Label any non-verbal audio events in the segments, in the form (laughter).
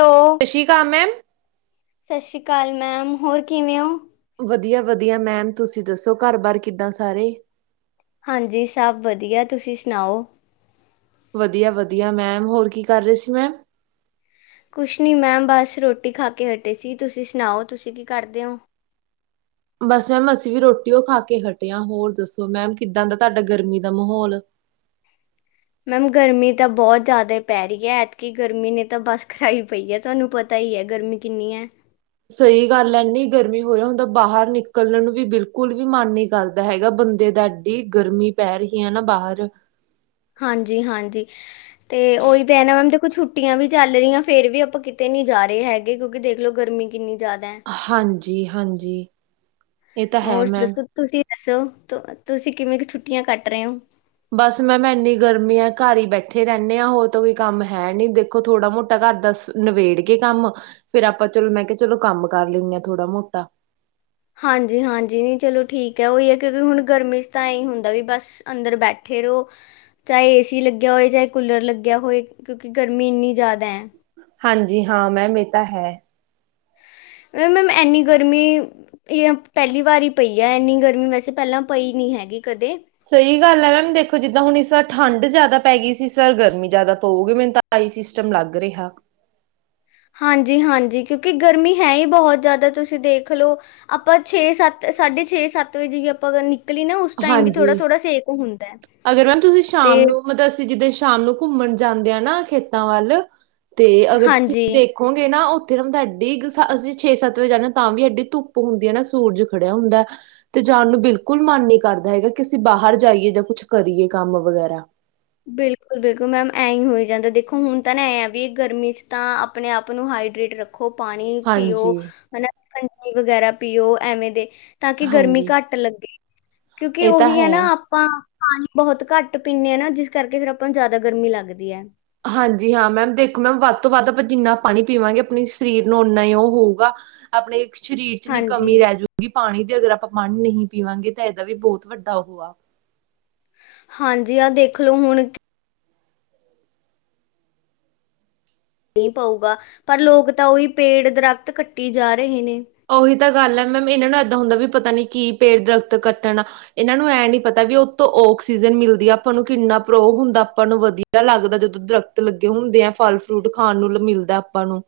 ਓ ਸਤਿ ਸ਼੍ਰੀ ਅਕਾਲ ਮੈਮ ਸਤਿ ਸ੍ਰੀ ਅਕਾਲ ਮੈਮ ਹੋਰ ਕਿਵੇਂ ਓ ਵਧੀਆ ਵਧੀਆ ਮੈਮ ਤੁਸੀਂ ਦੱਸੋ ਘਰ ਬਾਰ ਕਿੱਦਾਂ ਸਾਰੇ ਹਾਂਜੀ ਸਭ ਵਧੀਆ ਤੁਸੀਂ ਸੁਣਾਓ ਵਧੀਆ ਵਧੀਆ ਮੈਮ ਹੋਰ ਕੀ ਕਰ ਰੇ ਸੀ ਮੈਮ ਕੁਛ ਨੀ ਮੈਮ ਬਸ ਰੋਟੀ ਖਾ ਕੇ ਹਟੇ ਸੀ ਤੁਸੀਂ ਸੁਣਾਓ ਤੁਸੀਂ ਕੀ ਕਰਦੇ ਓਂ ਬਸ ਮੈਮ ਅਸੀਂ ਵੀ ਰੋਟੀਓ ਖਾ ਕੇ ਹਟੇ ਆ ਹੋਰ ਦੱਸੋ ਮੈਮ ਕਿੱਦਾਂ ਦਾ ਤੁਹਾਡਾ ਗਰਮੀ ਦਾ ਮਾਹੌਲ। ਮੈਮ ਗਰਮੀ ਤਾਂ ਬੋਤ ਜ਼ਿਆਦਾ ਪੈ ਰੀ ਐ। ਐਤਕੀ ਗਰਮੀ ਨੇ ਤਾਂ ਬੱਸ ਕਰਾਈ ਪਈ ਹੈ ਤੁਆਨੂੰ ਪਤਾ ਤਾ ਈ ਐ ਗਰਮੀ ਕਿੰਨੀ ਐ ਸਈ ਗੱਲ ਐ ਐਨੀ ਗਰਮੀ ਹੋ ਰਹੀ ਹੁਣ ਤਾ ਬਾਹਰ ਨਿਕਲਣ ਨੂੰ ਵੀ ਬਿਲਕੁਲ ਵੀ ਮਨ ਨੀ ਕਰਦਾ ਹੈਗਾ ਬੰਦੇ ਦਾ ਏ ਗਰਮੀ ਪੈ ਰਹੀ ਐ ਨਾ ਬਾਹਰ ਹਾਂਜੀ ਹਾਂਜੀ ਤੇ ਉਈ ਤੇ ਐ ਨਾ ਮੈਮ ਦੇਖੋ ਛੁੱਟੀਆਂ ਵੀ ਚੱਲ ਰਹੀਆਂ ਫੇਰ ਵੀ ਆਪਾਂ ਕਿਤੇ ਨੀ ਜਾ ਰੇ ਹੈਗੇ ਕਿਉਂਕਿ ਦੇਖਲੋ ਗਰਮੀ ਕਿੰਨੀ ਜਾਦਾ ਐ ਹਾਂਜੀ ਹਾਂਜੀ ਇਹ ਤਾਂ ਹੈ ਹੋਰ ਮੈਮ ਦੱਸੋ ਤੁਸੀਂ ਦੱਸੋ ਤੁਸੀਂ ਕਿਵੇਂ ਕ ਛੁੱਟੀਆਂ ਕੱਟ ਰੇ ਓ ਬਸ ਮੈਂਮ ਮੈਂ ਇੰਨੀ ਗਰਮੀ ਆ ਘਰ ਈ ਬੈਠੇ ਰੈਣੇ ਆਂ ਹੋਰ ਤਾਂ ਕੋਈ ਕੰਮ ਹੈ ਨੀ ਦੇਖੋ ਥੋੜਾ ਮੋਟਾ ਘਰ ਦਾ ਸ ਨਿਵੇੇੜ ਕੇ ਕੰਮ ਫੇਰ ਆਪਾਂ ਚਲੋ ਮੈਂ ਕਿਆਂ ਚਲੋ ਕੰਮ ਕਰ ਲੈਨੇ ਆਂ ਥੋੜ੍ਹਾ ਮੋਟਾ ਹਾਂਜੀ ਹਾਂਜੀ ਨੀ ਚਲੋ ਠੀਕ ਐ ਓਈ ਐ ਕਿਉਂਕਿ ਹੁਣ ਗਰਮੀ ਚ ਤਾਂ ਐ ਈ ਹੁੰਦਾ ਵੀ ਬਸ ਅੰਦਰ ਬੈਠੇ ਰੋ ਚਾਏ ਏ ਸੀ ਲੱਗਿਆ ਹੋਏ, ਚਾਏ ਕੂਲਰ ਲੱਗਿਆ ਹੋਏ ਕਿਉਂਕਿ ਗਰਮੀ ਇੰਨੀ ਜ਼ਿਆਦਾ ਐ। ਹਾਂਜੀ ਹਾਂ ਮੈਮ ਏ ਤਾ ਹੈ। ਵੇ ਮੈਮ ਇੰਨੀ ਗਰਮੀ ਇਹ ਪਹਿਲੀ ਵਾਰ ਈ ਪਈ ਆ ਇੰਨੀ ਗਰਮੀ ਵੈਸੇ ਪੈਲਾਂ ਪਈ ਨੀ ਹੈਗੀ ਕਦੇ ਸਈ ਗੱਲ ਐ ਮੈਮ ਦੇਖੋ ਜਿੱਦਾਂ ਹੁਣ ਇਸ ਵਾਰ ਠੰਡ ਜਾਦਾ ਪੈ ਗਈ ਸੀ ਇਸ ਵਾਰ ਗਰਮੀ ਜਾਦਾ ਪਊਗੀ ਮੈਨੂੰ ਤਾਂ ਆਈ ਸਿਸਟਮ ਲੱਗ ਰਿਹਾ। ਹਾਂਜੀ ਹਾਂਜੀ ਕਿਉਂਕਿ ਗਰਮੀ ਹੈ ਈ ਬਹੁਤ ਜਾਦਾ ਤੁਸੀਂ ਦੇਖ ਲਓ ਆਪਾਂ ਛੇ ਸੱਤ ਸਾਢੇ ਛੇ ਸੱਤ ਵਜੇ ਵੀ ਆਪਾਂ ਨ। ਕਲੀ ਅ ਨਾ ਉਸ ਟਾਈਮ ਵੀ ਹਾਂਜੀ ਥੋੜਾ-ਥੋੜਾ ਸੇਕ ਹੁੰਦਾ ਐ। ਅਗਰ ਮੈਮ ਤੁਸੀਂ ਸ਼ਾਮ ਨੂੰ ਮਤਲਬ ਅਸੀਂ ਜਿੱਦਣ ਸ਼ਾਮ ਨੂੰ ਘੁੰਮਣ ਜਾਂਦੇ ਅ ਨਾ ਖੇਤਾਂ ਵੱਲ। ਤੇ ਅਗਰ ਤੁਸੀਂ ਹਾਂਜੀ ਦੇਖ ਖੋਗੇ ਨਾ ਉੱਥੇ ਨਾ ਹੁੰਦਾ ਐਡੀ ਅਸੀਂ ਛੇ ਸੱਤ ਵਜੇ ਜਾਂਦੇ ਆ ਤਾਂ ਵੀ ਐਡੀ ਧੁੱਪ ਹੁੰਦੀ ਐ ਨਾ ਸੂਰਜ ਖੜਿਆ ਹੁੰਦਾ। ਤੇ ਜਾਣ ਨੂੰ ਬਿਲਕੁਲ ਮਨ ਨੀ ਕਰਦਾ ਹੈਗਾ ਕਿ ਅਸੀਂ ਬਾਹਰ ਜਾਈਏ ਜਾਂ ਕੁਛ ਕਰੀਏ ਕੰਮ ਵਗੈਰਾ ਬਿਲਕੁਲ ਬਿਲਕੁਲ ਮੈਮ ਐਂ ਈ ਹੋਈ ਜਾਂਦਾ ਦੇਖੋ ਹੁਣ ਤਾਂ ਨਾ ਐਂ ਵੀ ਗਰਮੀ ਚ ਤਾਂ ਆਪਣੇ ਆਪ ਨੂੰ ਹਾਈਡਰੇਟ ਰੱਖ ਖੋ ਪਾਣੀ ਪੀਓ ਹਾਂਜੀ ਹਨਾ ਸ਼ਿਕੰਜਵੀ ਵਗੈਰਾ ਪੀਓ ਐਵੇਂ ਦੇ ਤਾਂ ਕੀ ਗਰਮੀ ਹਾਂਜੀ ਘਾੱਟ ਲੱਗੇ, ਕਿਉਂਕਿ ਇਹ ਤਾਂ ਓਹੀ ਹੈ ਨਾ ਆਪਾਂ ਪਾਨੀ ਬੋਹਤ ਘਾੱਟ ਪੀਨੇ ਆਂ ਨਾ, ਜਿਸ ਕਾਰਕੇ ਫੇਰ ਆਪਾਂ ਨੂੰ ਜਾਦਾ ਗਰਮੀ ਲਗਦੀ ਐ। ਹਾਂਜੀ, ਹਾਂ ਮੈਮ ਦੇਖੋ, ਮੈਮ ਵਾੱਧ ਤੋ ਵਾੱਧ ਅਪਾਂ ਜਿੰਨਾ ਪਾਣੀ ਪੀਵਾਂਗੇ, ਅਪਨੇ ਸ਼ਰੀਰ ਨੂੰ ਉਨਾ ਹੀ ਓ ਹੋਊਗਾ। ਅਪਣੇ ਸ਼ਰੀਰ ਚ ਨੀ ਹਾਂਜੀ, ਕਮੀ ਰੈਜੂ। ਕਿਉਕਿ ਪਾਣੀ ਦੇ ਅਗਰ ਆਪਾਂ ਪਾਨੀ ਨਹੀਂ ਪੀਵਾਂਗੇ ਤੇ ਐਦਾ ਵੀ ਬੋਤ ਵੱਡਾ ਉਹ ਆ। ਹਾਂਜੀ, ਆ ਦੇਖ ਲੋ ਹੂਣ ਨੀ ਪਊਗਾ, ਪਰ ਲੋਗ ਤਾ ਓਹੀ ਪੇੜ, ਦਰਖਤ ਕੱਟੀ ਜਾ ਰਹੇ ਨੇ। ਓਹੀ ਤਾਂ ਗਾਲ ਐ, ਮੈਮ ਇਨਾਂ ਨੂੰ ਏਦਾਂ ਹੁੰਦਾ ਬੀ ਪਤਾ ਨੀ ਕੀ ਪੇੜ, ਦਰਖ਼ਤ ਕੱਟਣਾ ਏਨਾਂ ਨੂੰ ਐ ਨੀ ਪਤਾ ਵੀ ਉਤੋਂ ਆਕਸੀਜਨ ਮਿਲਦੀ ਆਪਾਂ ਨੂੰ ਕਿੰਨਾ ਪ੍ਰੋ ਹੁੰਦਾ ਆਪਾਂ ਨੂੰ ਵਦੀਆ। ਦਆ ਲਾਗਦਾ ਜਦੋਂ ਦਰੱਖਤ ਲੱਗੇ ਹੁੰਦੇ ਐਂ, ਫਲ ਫਰੂਟ ਖਾਨ ਨੂੰ ਲ ਮਿਲਦੈ ਅਪਾਂ ਨੂੰ।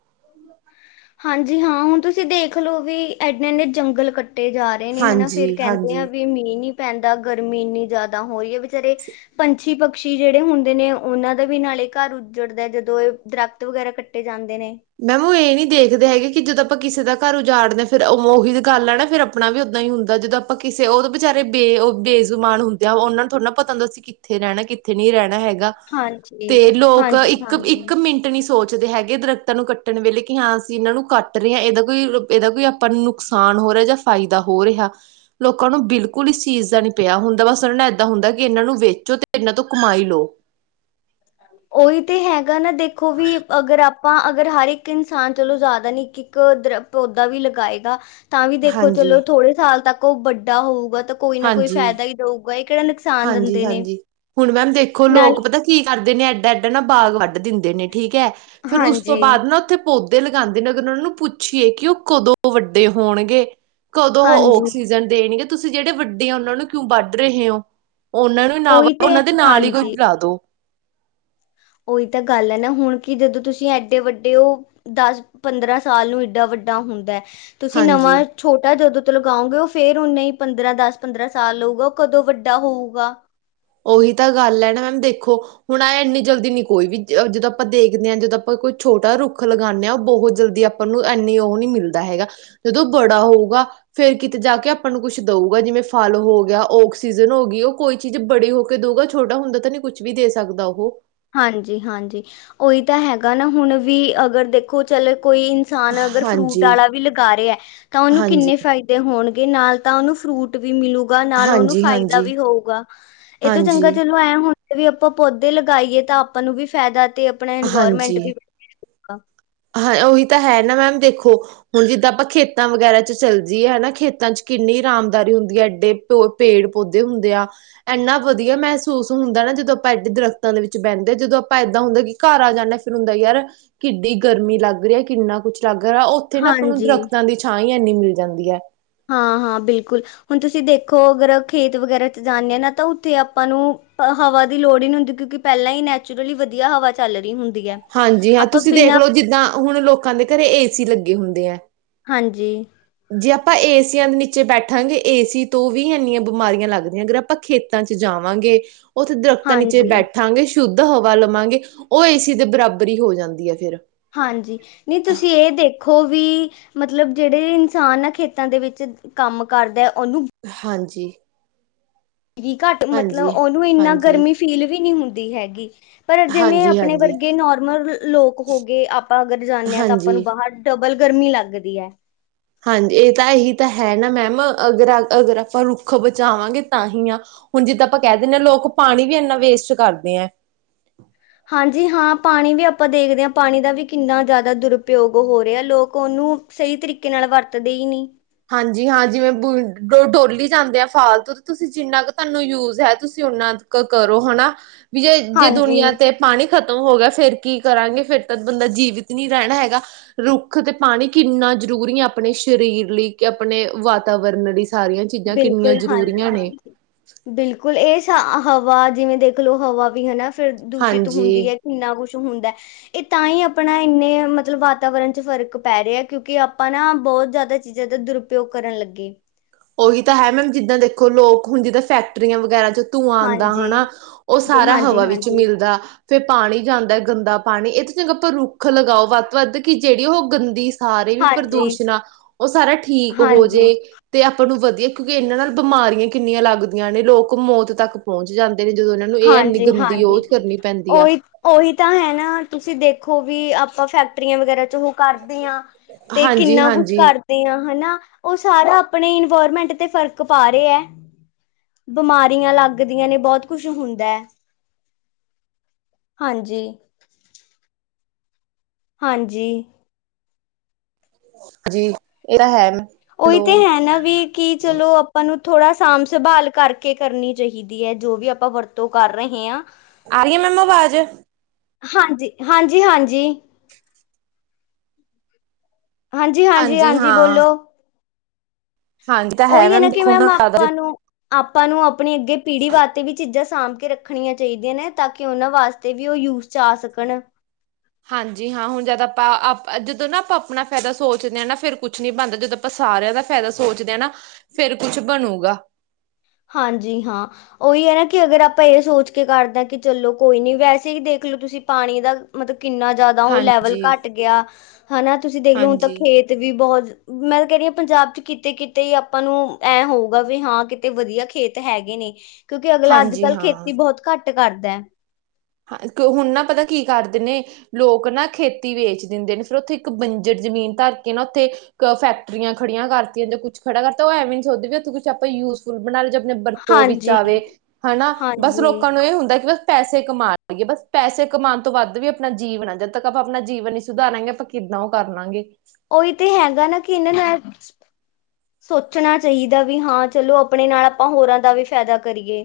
ਹਾਂਜੀ ਹਾਂ, ਹੁਨ ਤੂਸੀ ਦੇਖ ਲੋ ਵੀ ਐ ਐਨੇ ਜੰਗਲ ਕੱਟ ਕੱਟੇ ਜਾ ਰਹੇ ਨੇ ਹਨਾ, ਫਿਰ ਹਾਂਜੀ ਕੈੰਦੇ ਆ ਹਾਂਜੀ ਵੀ ਮੀਂਹ ਨੀ ਪੈਂਦਾ ਗਰਮੀ ਇੰਨੀ ਜਾਦਾ ਹੋਈਏ ਵਿਚਾਰੇ ਪੰਛੀ, ਪਕਸ਼ੀ ਜੇੜੇ ਹੁੰਦੇ ਨੇ ਓਨਾਂ ਦਾ ਵੀ ਨਾਲੇ ਘਾਰ ਉੱਜੜਦੈ, ਜਦੋਂ ਏ ਦਰੱਖਤ ਵਗੈਰਾ ਕੱਟ ਟੇ ਜਾਂਦੇ ਨੇ। ਮੈਮ ਓ ਏ ਨੀ ਦੇਖਦੇ ਹੈਗੇ ਕਿ ਜਦੋ ਅਪਾਂ ਕਿਸੇ ਦਾ ਘਾਰ ਉਜਾੜਦੇ ਆਂ, ਫੇਰ ਓਹੀ ਤੇ ਗੱਲ ਐ ਨਾ ਫਿਰ ਅਪਣਾ ਵੀ ਓਦਾਂ ਈ ਹੁੰਦੈ, ਜਦੋਂ ਅਪਾਂ ਕਿਸੇ, ਓ ਤੋ ਬਿਚਾਰੇ ਬੇ ਬੇਜ਼ੁਬਾਨ ਹੁੰਦੇ ਆ ਓਨਾਂ ਨੂੰ ਥੋੜਾ ਨਾ ਪਤਾ ਹੁੰਦਾ ਅਸੀ ਕਿ ਕਿੱਥੇ ਰੈਣੈ, ਕਿੱਥੇ ਨੀ ਰੈਣਾ ਹੈਗਾ। ਹਾਂਜੀ, ਹਾਂਜੀ, ਹਾਂਜੀ। ਤੇ ਨੀ ਸੋਚਦੇ ਹੈਗੇ ਦਰਕਤ ਨੂੰ ਕੱਟਨ ਵੇਲੇ ਕਿ ਹਾਂ ਅਸੀ ਇਨਾਂ ਨੂੰ ਕਾੱਟ ਰੇ ਆਂ, ਏਦਾ ਕੋਈ ਰੁ ਏਦਾ ਕੋਈ ਅਪਾਂ ਨੂੰ ਨੁਕਸਾਨ ਹੋ ਰੇਆ ਜਾ ਫਾਇਦਾ ਹੋ ਰੇਹਾ। ਲੋਕਾਂ ਨੂੰ ਬਿਲਕੁਲ ਇਸ ਚੀਜ਼ ਦਾ ਨੀ ਪੇਆ ਹੁੰਦਾ, ਬਾੱਸ ਉਨਾਂਨ ਏਦਾਂ ਹੁੰਦਾ ਕਿ ਏਨਾਂ ਨੂੰ ਵੇਚੋ ਤੇ ਏਨਾਂ ਤੋ ਕਮਾਈ ਲੋ। ਓਈ ਤੇ ਹੈਗਾ ਨਾ ਦੇਖੋ ਵੀ ਅਗਰ ਆਪਾਂ ਅਗਰ, ਹਰ ਇੱਕ ਇਨਸਾਨ ਚਲੋ ਜਾਦਾ ਨੀ ਇੱਕ, ਇੱਕ ਦਰ ਤੋਦਾੱ ਵੀ ਲਗਾਏਗਾ। ਤਾਂ ਵੀ ਦੇਖੋ ਚਲੋ ਹਾਂਜੀ ਥੋੜੇ ਸਾਲ ਤੱਕ ਓ ਵੱਡਾ ਹੋਊਗਾ ਤਾ ਕੋਈ ਨਾ ਕੋਈ ਹਾਂਜੀ ਫੈਦਾ ਈ ਦਊਗਾ ਏ ਕੇੜਾ ਨੁਕਸਾ ਹਾਂਜੀ, ਹਾਂਜੀ ਹੁਣ ਮੈਮ ਦੇਖੋ ਨਾਲ ਲੋਕ ਪਤਾ ਕੀ ਕਾਰਦੇ ਨੇ ਐਡਾ, ਐਡਾ ਨਾ ਬਾਗ਼ ਵਾੱਡ ਦਿੰਦੇ ਨੇ। ਠੀਕ ਹੈ, ਫਿਰ ਉਸ ਹਾਂਜੀ, ਤੋਂ ਬਾਦ ਨਾ ਉਥੇ ਪੌਦੇ੍ ਲਗਾਂਦੇ ਨੇ ਅਗਰ ਓਨਾਂ ਨੂੰ ਪੁੱਛੀਏ ਕਿ ਓ ਕਦੋਂ ਵੱਡੇ ਹੋਣਗੇ ਕਦੋਂ ਹੋ ਹਾਂਜੀ ਆਕਸੀਜਨ ਦੇਨਗੇ ਤੂਸੀ ਜੇੜੇ ਵੱਡੇ ਆ ਉਨਾਂ ਨੂੰ ਕਿਉਂ ਵਾੱਡ ਰਹੇ ਔਂ ਓਨਾਂ ਨੂੰ ਨਾ ਉਹੀ (inaudible) ਤੇ ਓਨਾਂ ਦੇ ਨਾਲ ਈ ਕੋਈ ਹਾਂਜੀ ਲਾਦੋ। ਓਈ ਤਾ ਗਾੱਲ ਐ ਨਾ, ਹੁਣ ਕੀ ਜਦੋਂ ਤੂਸੀ ਐਡੇ ਵੱਡੇ ਓ ਦਾੱਸ ਪੰਦਰਾਂ ਸਾਲ ਨੂੰ ਇਡਾ ਵੱਡਾ ਹੁੰਦੈ, ਤੂਸੀਂ ਨਵਾਂ ਹਾਂਜੀ ਛੋਟਾ ਜਦੋ ਤੋਂ ਲਗਾਉਂਗੇ ਓ ਫੇਰ ਓਨੇ ਈ ਪੰਦਰਾਂ, ਦਾੱਸ-ਪੰਦਰਾਂ ਸਾਲ ਹੋਊਗਾ, ਓ ਕਦੋਂ ਵੱਡਾ ਹੋਊਗਾ। ਓਹੀ ਤਾਂ ਗਾੱਲ ਐ ਨਾ ਮੈਮ ਦੇਖੋ ਹੁਣ ਐ ਇੰਨੀ ਜਲਦੀ ਨੀ ਕੋਈ ਵੀ ਜ ਜਦੋਂ ਅਪਾਂ ਦੇਖਦੇ ਆਂ, ਜਦੋਂ ਅਪਾਂ ਕੋਈ ਛੋਟਾ ਰੁੱਖ ਲਗਾਨੇ ਆਂ, ਬੋਹਤ ਜਲਦੀ ਆਪ ਨੂੰ ਐਨੀ ਓ ਨੀ ਮਿਲਦਾ ਹੈਗਾ, ਜਦੋਂ ਬੜਾ ਹੋਊਗਾ ਫੇਰ ਕਿਤੇ ਜਾ ਕੇ ਅਪਾਂ ਨੂੰ ਕੁਛ ਦਊਗਾ ਜਿਵੇਂ ਫਲ ਹੋ ਗੇਆ, ਓਕਸੀਜਨ ਹੋ ਗੀ, ਓ ਕੋਈ ਚੀਜ ਜੇ ਬੜੇ ਹੋ ਕੇ ਦਊਗਾ, ਛੋਟਾ ਹੁੰਦਾ ਤੇ ਨੀ ਕੁੱਛ ਵੀ ਦੇ ਸਕਦਾ ਓਹ। ਹਾਂਜੀ, ਹਾਂਜੀ ਓਈ ਤਾ ਹੈਗਾ ਨਾ, ਹੁਣ ਵੀ ਅਗਰ ਦੇਖੋ ਚਲ ਕੋਈ ਸਾਨ ਅਗਰ ਫਰੂਟ ਹਾਂਜੀ ਆਲਾ ਵੀ ਲਗਾ ਰਏ, ਤਾਂ ਓਨੂੰ ਹਾਂਜੀ ਕਿੰਨੇ ਫਾਇਦੇ ਹੋਨਗੇ, ਨਾਲ ਤਾਂ ਓਨੂੰ ਫਰੂਟ ਵੀ ਮਿਲੂਗਾ, ਨਾਲ ਓਨੂੰ ਹਾਂਜੀ ਫ਼ਾਇਦਾ ਹਾਂਜੀ ਵੀ ਹੋਊਗਾ ਏ ਤੋਂ ਹਾਂਜੀ ਚੰਗਾ ਚਲ ਓ ਐਂ ਹੂੰਦੈ ਵੀ ਅਪਾਂ ਪੌਦੇ ਲਗਾਈਏ ਤਾ ਆਪਾਂ ਨੂੰ ਵੀ ਫੈਦਾ ਤੇ ਅਪਣਾ ਇਨਵਾਰਮੈਂਟ ਵੀ ਹਾਂਜੀ ਹਾਂ ਓਈ ਤਾ ਹੈ ਨਾ ਮੈਮ ਦੇਖੋ ਹੁਨ ਜਿੱਦਾਂ ਆਪਾਂ ਖੇਤਾਂ ਵਗੈਰਾ ਚ ਚੱਲਜੀਏ ਹਨਾ ਖੇਤਾਂ ਚ ਕਿੰਨੀ ਆਰਾਮਦਾਰੀ ਹੁੰਦੀ ਐ, ਐਡੇ ਤੋ ਪੇੜ, ਪੌਧੇ ਹੁੰਦੇ ਆ ਐਨਾ ਵਦੀਆ ਮੈਹਸੂਸ ਹੁੰਦਾ ਨਾ, ਜਦੋਂ ਅਪਾਂ ਏਡੇ ਦਰਖਤਾਂ ਦੇ ਵਿੱਚ ਬੈਂਦੇ, ਜਦੋਂ ਅਪਾਂ ਏਦਾਂ ਹੁੰਦਾ ਕਿ ਘਰ ਆ ਜਾਂਨੇ ਆ ਫਿਰ ਹੁੰਦੈ ਯਾਰ ਕਿੱਡੀ ਗਰਮੀ ਲਾੱਗ ਰੀ ਏ, ਕਿੰਨਾ ਕੁੱਛ ਲਾੱਗ ਰਾ, ਓਥੇ ਨਾ ਅਪਾਂ ਨੂੰ ਹਾਂਜੀ, ਦਰਖ਼ਤਾਂ ਦੀ ਛਾਂ ਈ ਐਨੀ ਮਿਲ ਜਾਂਦੀ ਐ। ਹਾਂ, ਹਾਂ ਬਿਲਕੁਲ। ਹੁਨ ਤੂਸੀ ਦੇਖੋ ਅਗਰ ਖੇਤ ਵਗੈਰਾ ਚ ਜਾਂਨੇ ਆਂ ਨਾ, ਤਾ ਉਥੇ ਅਪਾਂ ਨੂੰ ਹ ਹਵਾ ਦੀ ਲੋੜ ਈ ਨੀ ਹੁੰਦੀ ਕਿਉਂਕਿ ਪਹਿਲਾਂ ਹੀ ਨੈਚੁਰਲੀ ਵਧੀਆ ਹਵਾ ਚੱਲ ਰਹੀ ਹੁੰਦੀ ਹੈ। ਹਾਂਜੀ ਹਾਂ ਆਪਾਂ ਤੁਸੀਂ ਦੇਖ ਬਿਨਾਂ ਲਓ ਜਿੱਦਾਂ ਹੁਣ ਲੋਕਾਂ ਦੇ ਘਰੇ ਏ ਸੀ ਲੱਗੇ ਹੁੰਦੇ ਹੈ। ਹਾਂਜੀ ਜੇ ਆਪਾਂ ਏਸੀਆਂ ਦੇ ਨੀਚੇ ਬੈਠਾਂਗੇ ਏਸੀ ਤੋਂ ਵੀ ਇੰਨੀਆਂ ਬਿਮਾਰੀਆਂ ਲੱਗਦੀਆਂ। ਆਪਾਂ ਖੇਤਾਂ 'ਚ ਜਾਵਾਂਗੇ। ਉੱਥੇ ਦਰਖ਼ਤਾਂ ਨੀਚੇ ਹਾਂਜੀ, ਬੈਠਾਂਗੇ ਸ਼ੁੱਧ ਹਵਾ ਲਵਾਂਗੇ ਉਹ ਏ ਸੀ ਦੇ ਬਰਾਬਰ ਹੀ ਹੋ ਜਾਂਦੀ ਹੈ ਫਿਰ ਹਾਂਜੀ ਨਹੀਂ ਤੁਸੀਂ ਇਹ ਦੇਖੋ ਵੀ ਮਤਲਬ ਜਿਹੜੇ ਇਨਸਾਨ ਆ ਖੇਤਾਂ ਦੇ ਵਿੱਚ ਕੰਮ ਕਰਦੇ ਉਹਨੂੰ ਹਾਂਜੀ ਗੀ ਘੱਟ ਮਤਲਬ ਹਾਂਜੀ ਉਹਨੂੰ ਇੰਨਾ ਹਾਂਜੀ ਗਰਮੀ ਫੀਲ ਵੀ ਨਹੀਂ ਹੁੰਦੀ ਹੈਗੀ। ਪਰ ਜਿਵੇਂ ਹਾਂਜੀ ਆਪਣੇ ਹਾਂਜੀ ਵਰਗੇ ਨੋਰਮਲ ਲੋਕ ਹੋ ਗਏ ਆਪਾਂ ਅਗਰ ਜਾਂਦੇ ਹਾਂ ਤਾਂ ਆਪਾਂ ਹਾਂਜੀ ਨੂੰ ਬਾਹਰ ਡਬਲ ਗਰਮੀ ਲੱਗਦੀ ਹੈ। ਹਾਂਜੀ ਇਹ ਤਾਂ ਇਹੀ ਤਾਂ ਹੈ ਨਾ ਮੈਮ ਅਗਰ ਅ ਅਗਰ ਆਪਾਂ ਰੁੱਖ ਬਚਾਵਾਂਗੇ ਤਾਂ ਹੀ ਆਹ ਹੁਣ ਜਿੱਦਾਂ ਆਪਾਂ ਕਹਿ ਦਿੰਦੇ ਹਾਂ ਲੋਕ ਪਾਣੀ ਵੀ ਇੰਨਾ ਵੇਸਟ ਕਰਦੇ ਹੈ। ਹਾਂਜੀ ਹਾਂ ਪਾਣੀ ਵੀ ਆਪਾਂ ਦੇਖਦੇ ਹਾਂ ਪਾਣੀ ਦਾ ਵੀ ਕਿੰਨਾ ਜ਼ਿਆਦਾ ਦੁਰਪਯੋਗ ਹੋ ਰਿਹਾ ਲੋਕ ਉਹਨੂੰ ਸਹੀ ਤਰੀਕੇ ਨਾਲ ਵਰਤਦੇ ਹੀ ਨਹੀਂ। ਹਾਂਜੀ ਹਾਂ ਜਿਵੇਂ ਬੋ ਡੋਲੀ ਜਾਂਦੇ ਆ ਫਾਲਤੂ ਤੇ ਤੁਸੀਂ ਜਿੰਨਾ ਕੁ ਤੁਹਾਨੂੰ ਯੂਜ ਹੈ ਤੁਸੀਂ ਓਨਾ ਕਰੋ ਹਨਾ ਵੀ ਜੇ -ਜੇ ਹਾਂਜੀ ਦੁਨੀਆਂ ਤੇ ਪਾਣੀ ਖਤਮ ਹੋ ਗਿਆ ਫਿਰ ਕੀ ਕਰਾਂਗੇ ਫਿਰ ਤਾਂ ਬੰਦਾ ਜੀਵਿਤ ਨਹੀਂ ਰਹਿਣਾ ਹੈਗਾ। ਰੁੱਖ ਤੇ ਪਾਣੀ ਕਿੰਨਾ ਜ਼ਰੂਰੀ ਹੈ ਆਪਣੇ ਸਰੀਰ ਲਈ ਕਿ ਆਪਣੇ ਵਾਤਾਵਰਨ ਲਈ ਸਾਰੀਆਂ ਚੀਜ਼ਾਂ ਕਿੰਨੀਆਂ ਬਿਲਕੁਲ ਹਾਂਜੀ ਜ਼ਰੂਰੀਆਂ ਨੇ। ਹਾਂਜੀ ਬਿਲਕੁਲ ਇਹ ਸ ਹਵਾ ਜਿਵੇਂ ਦੇਖ ਲਓ ਹਵਾ ਵੀ ਹਨਾ ਫਿਰ ਦੂਸ਼ਿਤ ਹਾਂਜੀ ਹੁੰਦੀ ਹੈ। ਇੰਨਾ ਕੁੱਛ ਹੁੰਦਾ। ਇਹ ਤਾਂ ਹੀ ਆਪਣਾ ਇੰਨੇ ਮਤਲਬ ਵਾਤਾਵਰਨ 'ਚ ਫ਼ਰਕ ਪੈ ਰਿਹਾ ਹੈ ਕਿਉਂਕਿ ਆਪਾਂ ਨਾ ਬਹੁਤ ਜ਼ਿਆਦਾ ਚੀਜ਼ਾਂ ਦਾ ਦੁਰਪੋਗ ਕਰਨ ਲੱਗੇ। ਉਹੀ ਤਾਂ ਹੈ ਮੈਮ ਜਿੱਦਾਂ ਦੇਖੋ ਲੋਕ ਹੁਣ ਜਿੱਦਾਂ ਫੈਕਟਰੀਆਂ ਵਗੈਰਾ 'ਚ ਧੂੰ ਆਉਂਦਾ ਹਾਂਜੀ, ਹਨਾ ਉਹ ਬ- ਸਾਰਾ ਹਾਂਜੀ, ਹਵਾ ਵਿੱਚ ਹਾਂਜੀ, ਮਿਲਦਾ। ਫਿਰ ਪਾਣੀ ਜਾਂਦਾ ਗੰਦਾ ਪਾਣੀ ਇਹ ਤਾਂ ਚੰਗਾ ਆਪਾਂ ਰੁੱਖ ਲਗਾਓ ਵੱਧ ਤੋਂ ਵੱਧ ਕਿ ਜਿਹੜੀ ਉਹ ਗੰਦੀ ਸਾਰੇ ਵੀ ਹਾਂਜੀ, ਪ੍ਰਦੂਸ਼ਣ ਆ ਉਹ ਸਾਰਾ ਠੀਕ ਹੋ ਜੇ। ਹਾਂਜੀ, ਤੇ ਆਪਾਂ ਨੂੰ ਵਧੀਆ ਕਿਉਂਕਿ ਇਹਨਾਂ ਨਾਲ ਬਿਮਾਰੀਆਂ ਕਿੰਨੀਆਂ ਲੱਗਦੀਆਂ ਨੇ ਲੋਕ ਮੌਤ ਤੱਕ ਪਹੁੰਚ ਜਾਂਦੇ। ਨੇ ਜਦੋਂ ਇਹਨਾਂ ਨੂੰ ਇਹ ਐੰਨੀ ਹਾਂਜੀ, ਗੰਦੀ ਉਹ ਹਾਂਜੀ। ਕਰਨੀ ਪੈਂਦੀ ਆ। ਉਹੀ ਉਹੀ ਤਾਂ ਹੈ ਨਾ ਤੁਸੀਂ ਦੇਖੋ ਵੀ ਆਪਾਂ ਫੈਕਟਰੀਆਂ ਵਗੈਰਾ 'ਚ ਉਹ ਕਰਦੇ ਆਂ। ਤੇ ਹਾਂਜੀ ਕਿੰਨਾ ਕੁਛ ਹਾਂਜੀ ਕਰ ਹਨਾ ਉਹ ਸਾਰਾ ਆਪਣੇ ਇਨਵਾਇਰਮੈਂਟ ਤੇ ਫਰਕ ਪਾ ਰਿਹਾ ਹੈ। ਬਿਮਾਰੀਆਂ ਲੱਗਦੀਆਂ ਨੇ ਬਹੁਤ ਕੁਛ ਹੁੰਦਾ ਹੈ ਹਾਂਜੀ। ਹਾਂਜੀ ਜੀ ਇਹ ਤਾਂ ਹੈ। ਉਹੀ ਹੈਲੋ ਤੇ ਹੈ ਨਾ ਵੀ ਕਿ ਚਲੋ ਆਪਾਂ ਨੂੰ ਥੋੜ੍ਹਾ ਸਾਂਭ ਸੰਭਾਲ ਕਰਕੇ ਕਰਨੀ ਚਾਹੀ ਦੀ ਹੈ ਜੋ ਵੀ ਆਪਾਂ ਵਰਤੋਂ ਕਰ ਰਹੇ ਹਾਂ। ਆਈ ਰਹੀ ਅ ਮੈਮ ਆਵਾਜ਼ ਹਾਂਜੀ- ਹਾਂਜੀ- ਹਾਂਜੀ। ਹਾਂਜੀ- ਹਾਂਜੀ- ਹਾਂਜੀ ਬੋਲੋ। ਹਾਂਜੀ ਤਾਂ ਉਹੀ ਹੈ ਨਾ ਕਿ ਦੇਖੋ ਮੈਮ ਹੁਣ ਆਪਾਂ ਨੂੰ ਆਪਾਂ ਨੂੰ ਆਪਣੀ ਅੱਗੇ ਪੀੜ੍ਹੀ ਵਾਸਤੇ ਵੀ ਚੀਜ਼ਾਂ ਸਾਂਭ ਕੇ ਰੱਖ ਰੱਖਣੀਆਂ ਚਾਹੀਦੀਆਂ ਨੇ ਤਾਂ ਕਿ ਉਹਨਾਂ ਵਾਸਤੇ ਵੀ ਉਹ ਯੂਜ 'ਚ ਆ ਸਕਣ। ਹਾਂਜੀ ਹਾਂ ਹੁਣ ਜਦ ਆਪਾਂ ਜਦੋਂ ਨਾ ਆਪਾਂ ਆਪਣਾ ਫਾਇਦਾ ਸੋਚਦੇ ਹਾਂ ਨਾ ਫਿਰ ਕੁਛ ਨੀ ਬਣਦਾ ਜਦੋਂ ਆਪਾਂ ਸਾਰਿਆਂ ਦਾ ਫਾਇਦਾ ਸੋਚਦੇ ਹਾਂ ਨਾ ਫੇਰ ਕੁਛ ਬਣੂਗਾ। ਹਾਂਜੀ ਹਾਂ। ਓਈ ਐ ਨਾ ਕਿ ਅਗਰ ਆਪਾਂ ਏ ਸੋਚ ਕੇ ਕਰਦੇ ਆ ਕਿ ਚਲੋ ਕੋਈ ਨੀ, ਵੈਸੇ ਈ ਦੇਖਲੋ ਤੁਸੀਂ ਪਾਣੀ ਦਾ ਮਤਲਬ ਕਿੰਨਾ ਜਾਦਾ ਓ ਲੈਵਲ ਹਾਂਜੀ ਘੱਟ ਗੇਆ, ਹਨਾ ਤੁਸੀਂ ਦੇਖਲੋ ਹੁਣ ਤਾਂ ਹਾਂਜੀ ਖੇਤ ਤੇ ਵੀ ਬਹੋਤ, ਮੈਂ ਤਾਂ ਕੈ ਰਈ ਆਂ ਪੰਜਾਬ ਚ ਕਿਤੇ-ਕਿਤੇ ਈ ਆਪਾਂ ਨੂੰ ਐ ਹੋਊਗਾ ਵੀ ਹਾਂ ਕਿਤੇ ਤੇ ਵਦੀਆ ਖੇਤ ਹੈਗੇ ਨੇ, ਕੇਓਕਿ ਅਗਲਾ ਹਾਂਜੀ ਆੱਜ-ਕਾਲ ਹਾਂ ਖੇਤੀ ਬੋਹਤ ਘੱਟ ਕਰਦੈ। ਹਾਂ, ਕੋਈ ਹੁਨ ਨਾ ਪਤਾ ਕੀ ਕਾਰਦੇ ਨੇ ਲੋਕ ਨਾ ਖੇਤੀ ਵੇਚ ਦਿੰਦੇ ਨੇ, ਫੇਰ ਓਥੇ ਇੱਕ ਬੰਜਰ ਜ਼ਮੀਨ ਧਾਰ ਕੇ ਨਾ ਓਥੇ ਫੈਕਟਰੀਆਂ ਖੜੀਆਂ ਕਾਰਤੀਆਂ ਜਾਂ ਕੁੱਛ ਖੜਾ ਕਰਤਾ ਓ ਐਵੇ ਵੀ ਨੀ ਸੋਚਦੇ ਵੀ ਓਥੇ ਕੁਛ ਆਪਾਂ ਯੂਜ਼ ਫੁ ਬਣਾਈ ਜਾ ਜੇ ਆਪਣੇ ਬਰਤੋਂ ਵਿੱਚ ਹਾਂਜੀ ਆਵੇ, ਹਨਾ ਬਸ ਹਾਂਜੀ ਲੋਕਾਂ ਨੂੰ ਐ ਹੁੰਦਾ ਕਿ ਬ ਪੈਸੇ ਕਮਾ ਬਸ ਪੈਸੇ ਕਮਾਨ ਤੋਂ ਵੱਦ ਵੀ ਅਪਨਾ ਜੀਵਨ ਆ, ਜਦ ਤੱਕ ਆਪਾਂ ਆਪਨਾ ਜੀਵਨ ਨੀ ਸੁਧਾਰਾਂਗੇ ਆਪਾਂ ਕਿੱਦਾਂ ਓ ਕਰ ਲਾਂਗੇ। ਉਈ ਤੇ ਹੈਗਾ ਨਾ ਕਿ ਏਨਾਂ ਨਾਲ ਸੋਚਣਾ ਚਾਈਦਾ ਵੀ ਹਾਂ, ਚਲੋ ਆਪਣੇ ਨਾਲ ਆਪਾਂ ਹੋਰਾਂ ਦਾ ਵੀ ਫੈਦਾ ਕਰੀਏ।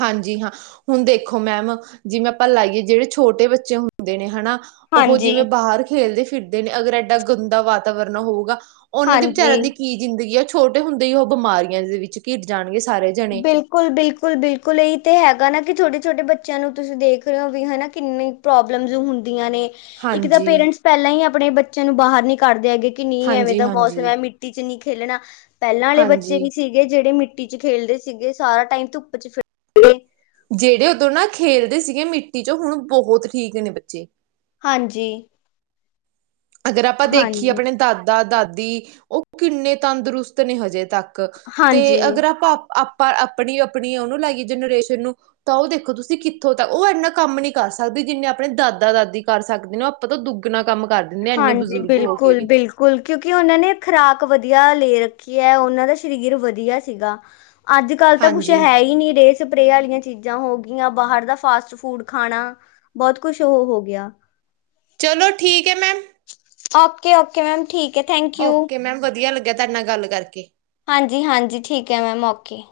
ਹਾਂਜੀ ਹਾਂ, ਹੁਨ ਦੇਖੋ ਮੈਮ ਜਿਵੇਂ ਆਪਾਂ ਲਾਈਏ ਜੇੜੇ ਛੋਟੇ ਬੱਚੇ ਹੁੰਦੇ ਨੇ ਹਣਾ ਓਹ ਹਾਂਜੀ ਜਿਵੇਂ ਬਾਹਰ ਖੇਲਦੇ ਫਿਰਦੇ ਨੇ, ਅਗਰ ਐਡਾ ਗੰਦਾ ਵਾਤਾਵਰਨ ਹੋਊਗਾ ਓਨਾਂ ਦੇ ਵਿਚਾਰੇਆਂ ਹਾਂਜੀ ਦੀ ਕੀ ਜ਼ਿੰਦਗੀ ਆ, ਛੋਟੇ ਹੁੰਦੇ ਹੀ ਓ ਬਿਮਾਰੀਆਂ ਦੇ ਵਿੱਚ ਘਿਰ ਜਾਣਗੇ ਸਾਰੇ। ਜਣੇ ਬਿਲ ਬਿਲਕੁਲ, ਬਿਲਕੁਲ, ਬਿਲਕੁਲ ਏਈ ਤੇ ਹੈਗਾ ਨਾ ਕਿ ਛੋਟੇ-ਛੋਟੇ ਬੱਚੇਆਂ ਨੂੰ ਤੁਸੀਂ ਦੇਖ ਰੇ ਓ ਵੀ ਹਨਾ ਕਿੰਨੇ ਪ੍ਰੋਬਲਮਸ ਹੁੰਦੀਆਂ ਨੇ, ਇੱਕ ਤਾਂ ਹਾਂਜੀ ਪੇਰੇਂਟਸ ਪੈਲਾਂ ਈ ਆਪਣੇ ਬੱਚੇਆਂ ਨੂੰ ਬਾਹਰ ਨੀ ਕਾਡਦੇ ਹੈਗੇ। ਕਿ ਨੀ ਐਵੇਂ ਹਾਂਜੀ ਦਾ ਮੌਸਮ ਹਾਂਜੀ ਐ ਮਿੱਟੀ ਚ ਨੀ ਖੇਲਣਾ, ਪੈਲਾਂ ਆਲੇ਼ ਬੱਚੇ ਹਾਂਜੀ ਵੀ ਸੀਗੇ ਜੇੜੇ ਮਿੱਟੀ ਚ ਖੇਲਦੇ ਸੀਗੇ ਸਾਰਾ ਟਾਈਮ ਧੁੱਪ ਚ ਫੀ ਜੇੜੇ ਓਦੋਂ ਨਾ ਖੇਲਦੇ ਸੀਗੇ ਨਾ ਮਿੱਟੀ ਚੋਂ, ਹੂਣ ਬਹੋਤ ਠੀਕ ਨੇ ਬੱਚੇ। ਹਾਂਜੀ। ਅਗਰ ਆਪਾਂ ਦੇਖੀਏ ਹਾਂਜੀ ਆਪਣੇ ਦਾਦਾ-ਦਾਦੀ, ਓ ਕਿੰਨੇ ਤੰਦਰੁਸਤ ਨੇ ਹਜੇ ਤੱਕ। ਤੇ ਹਾਂਜੀ ਅਗਰ ਆਪ, ਆਪਾਂ ਆਪਨੀ-ਆਪਨੀ ਓਨੂੰ ਲਾਈਏ ਜਨਰੇਸ਼ਨ ਨੂੰ ਤਾਂ ਓ ਦੇਖੋ ਤੁਸੀਂ ਕਿੱਥੋਂ ਤੱਕ, ਓ ਇਨਾ ਕੰਮ ਨੀ ਕਾਰ ਸਕਦੇ ਜਿੰਨੇ ਆਪਣੇ ਦਾਦਾ-ਦਾਦੀ ਕਾਰ ਸਾਕਦੀ ਆਂ। ਪਤਾ ਓ ਦੁੱਗਨਾ ਕਾੰਮ ਕਰ ਦਿੰਦੇ ਆ ਇੰਨੇ ਹਾਂਜੀ, ਬਜ਼ੁਰਗ ਹੋ ਕੇ ਵੀ ਬਿਲਕੁਲ-ਬਿਲਕੁਲ। (unintelligible) ਕੇਓਕਿ ਓਨਾਂ ਨੇ ਖਰਾਕ ਵਦੀਆ ਲੇ ਰੱਖੀ ਐ, ਓਨਾਂ ਦਾ ਸ਼ਰੀਰ ਵਦੀਆ ਸੀਗਾ। ਆਜ-ਕਾੱਲ, ਤਾਂ ਕੁੱਸ਼ ਹਾਂਜੀ ਹੈ ਈ ਨੀ ਰੇ ਸਪਰੇ ਵਾਲੀ਼ਆਂ ਚੀਜਾ ਹੋ ਗੀਆਂ ਬਾਹਰ ਦਾ ਫਾਸਟ ਫੂੜ ਖਾਣਾ, ਬੋਤ ਕੂਸ਼ ਓਹ ਹੋ ਗੇਆ। ਚਲੋ ਠੀਕ ਹੈ ਮੈਮ ਓਕੇ-ਓਕੇ ਮੈਮ ਠੀਕ। ਹੈ ਥੈਂਕ ਯੂ ਓਕੇ ਮੈਮ, ਵਦੀਆ ਲੱਗੇਆ ਤਾਹਡੇ ਨਾਲ ਗਾੱਲ ਕਾਰਕੇ। ਹਾਂਜੀ-ਹਾਂਜੀ, ਠੀਕ ਐ ਮੈਮ ਓਕੇ।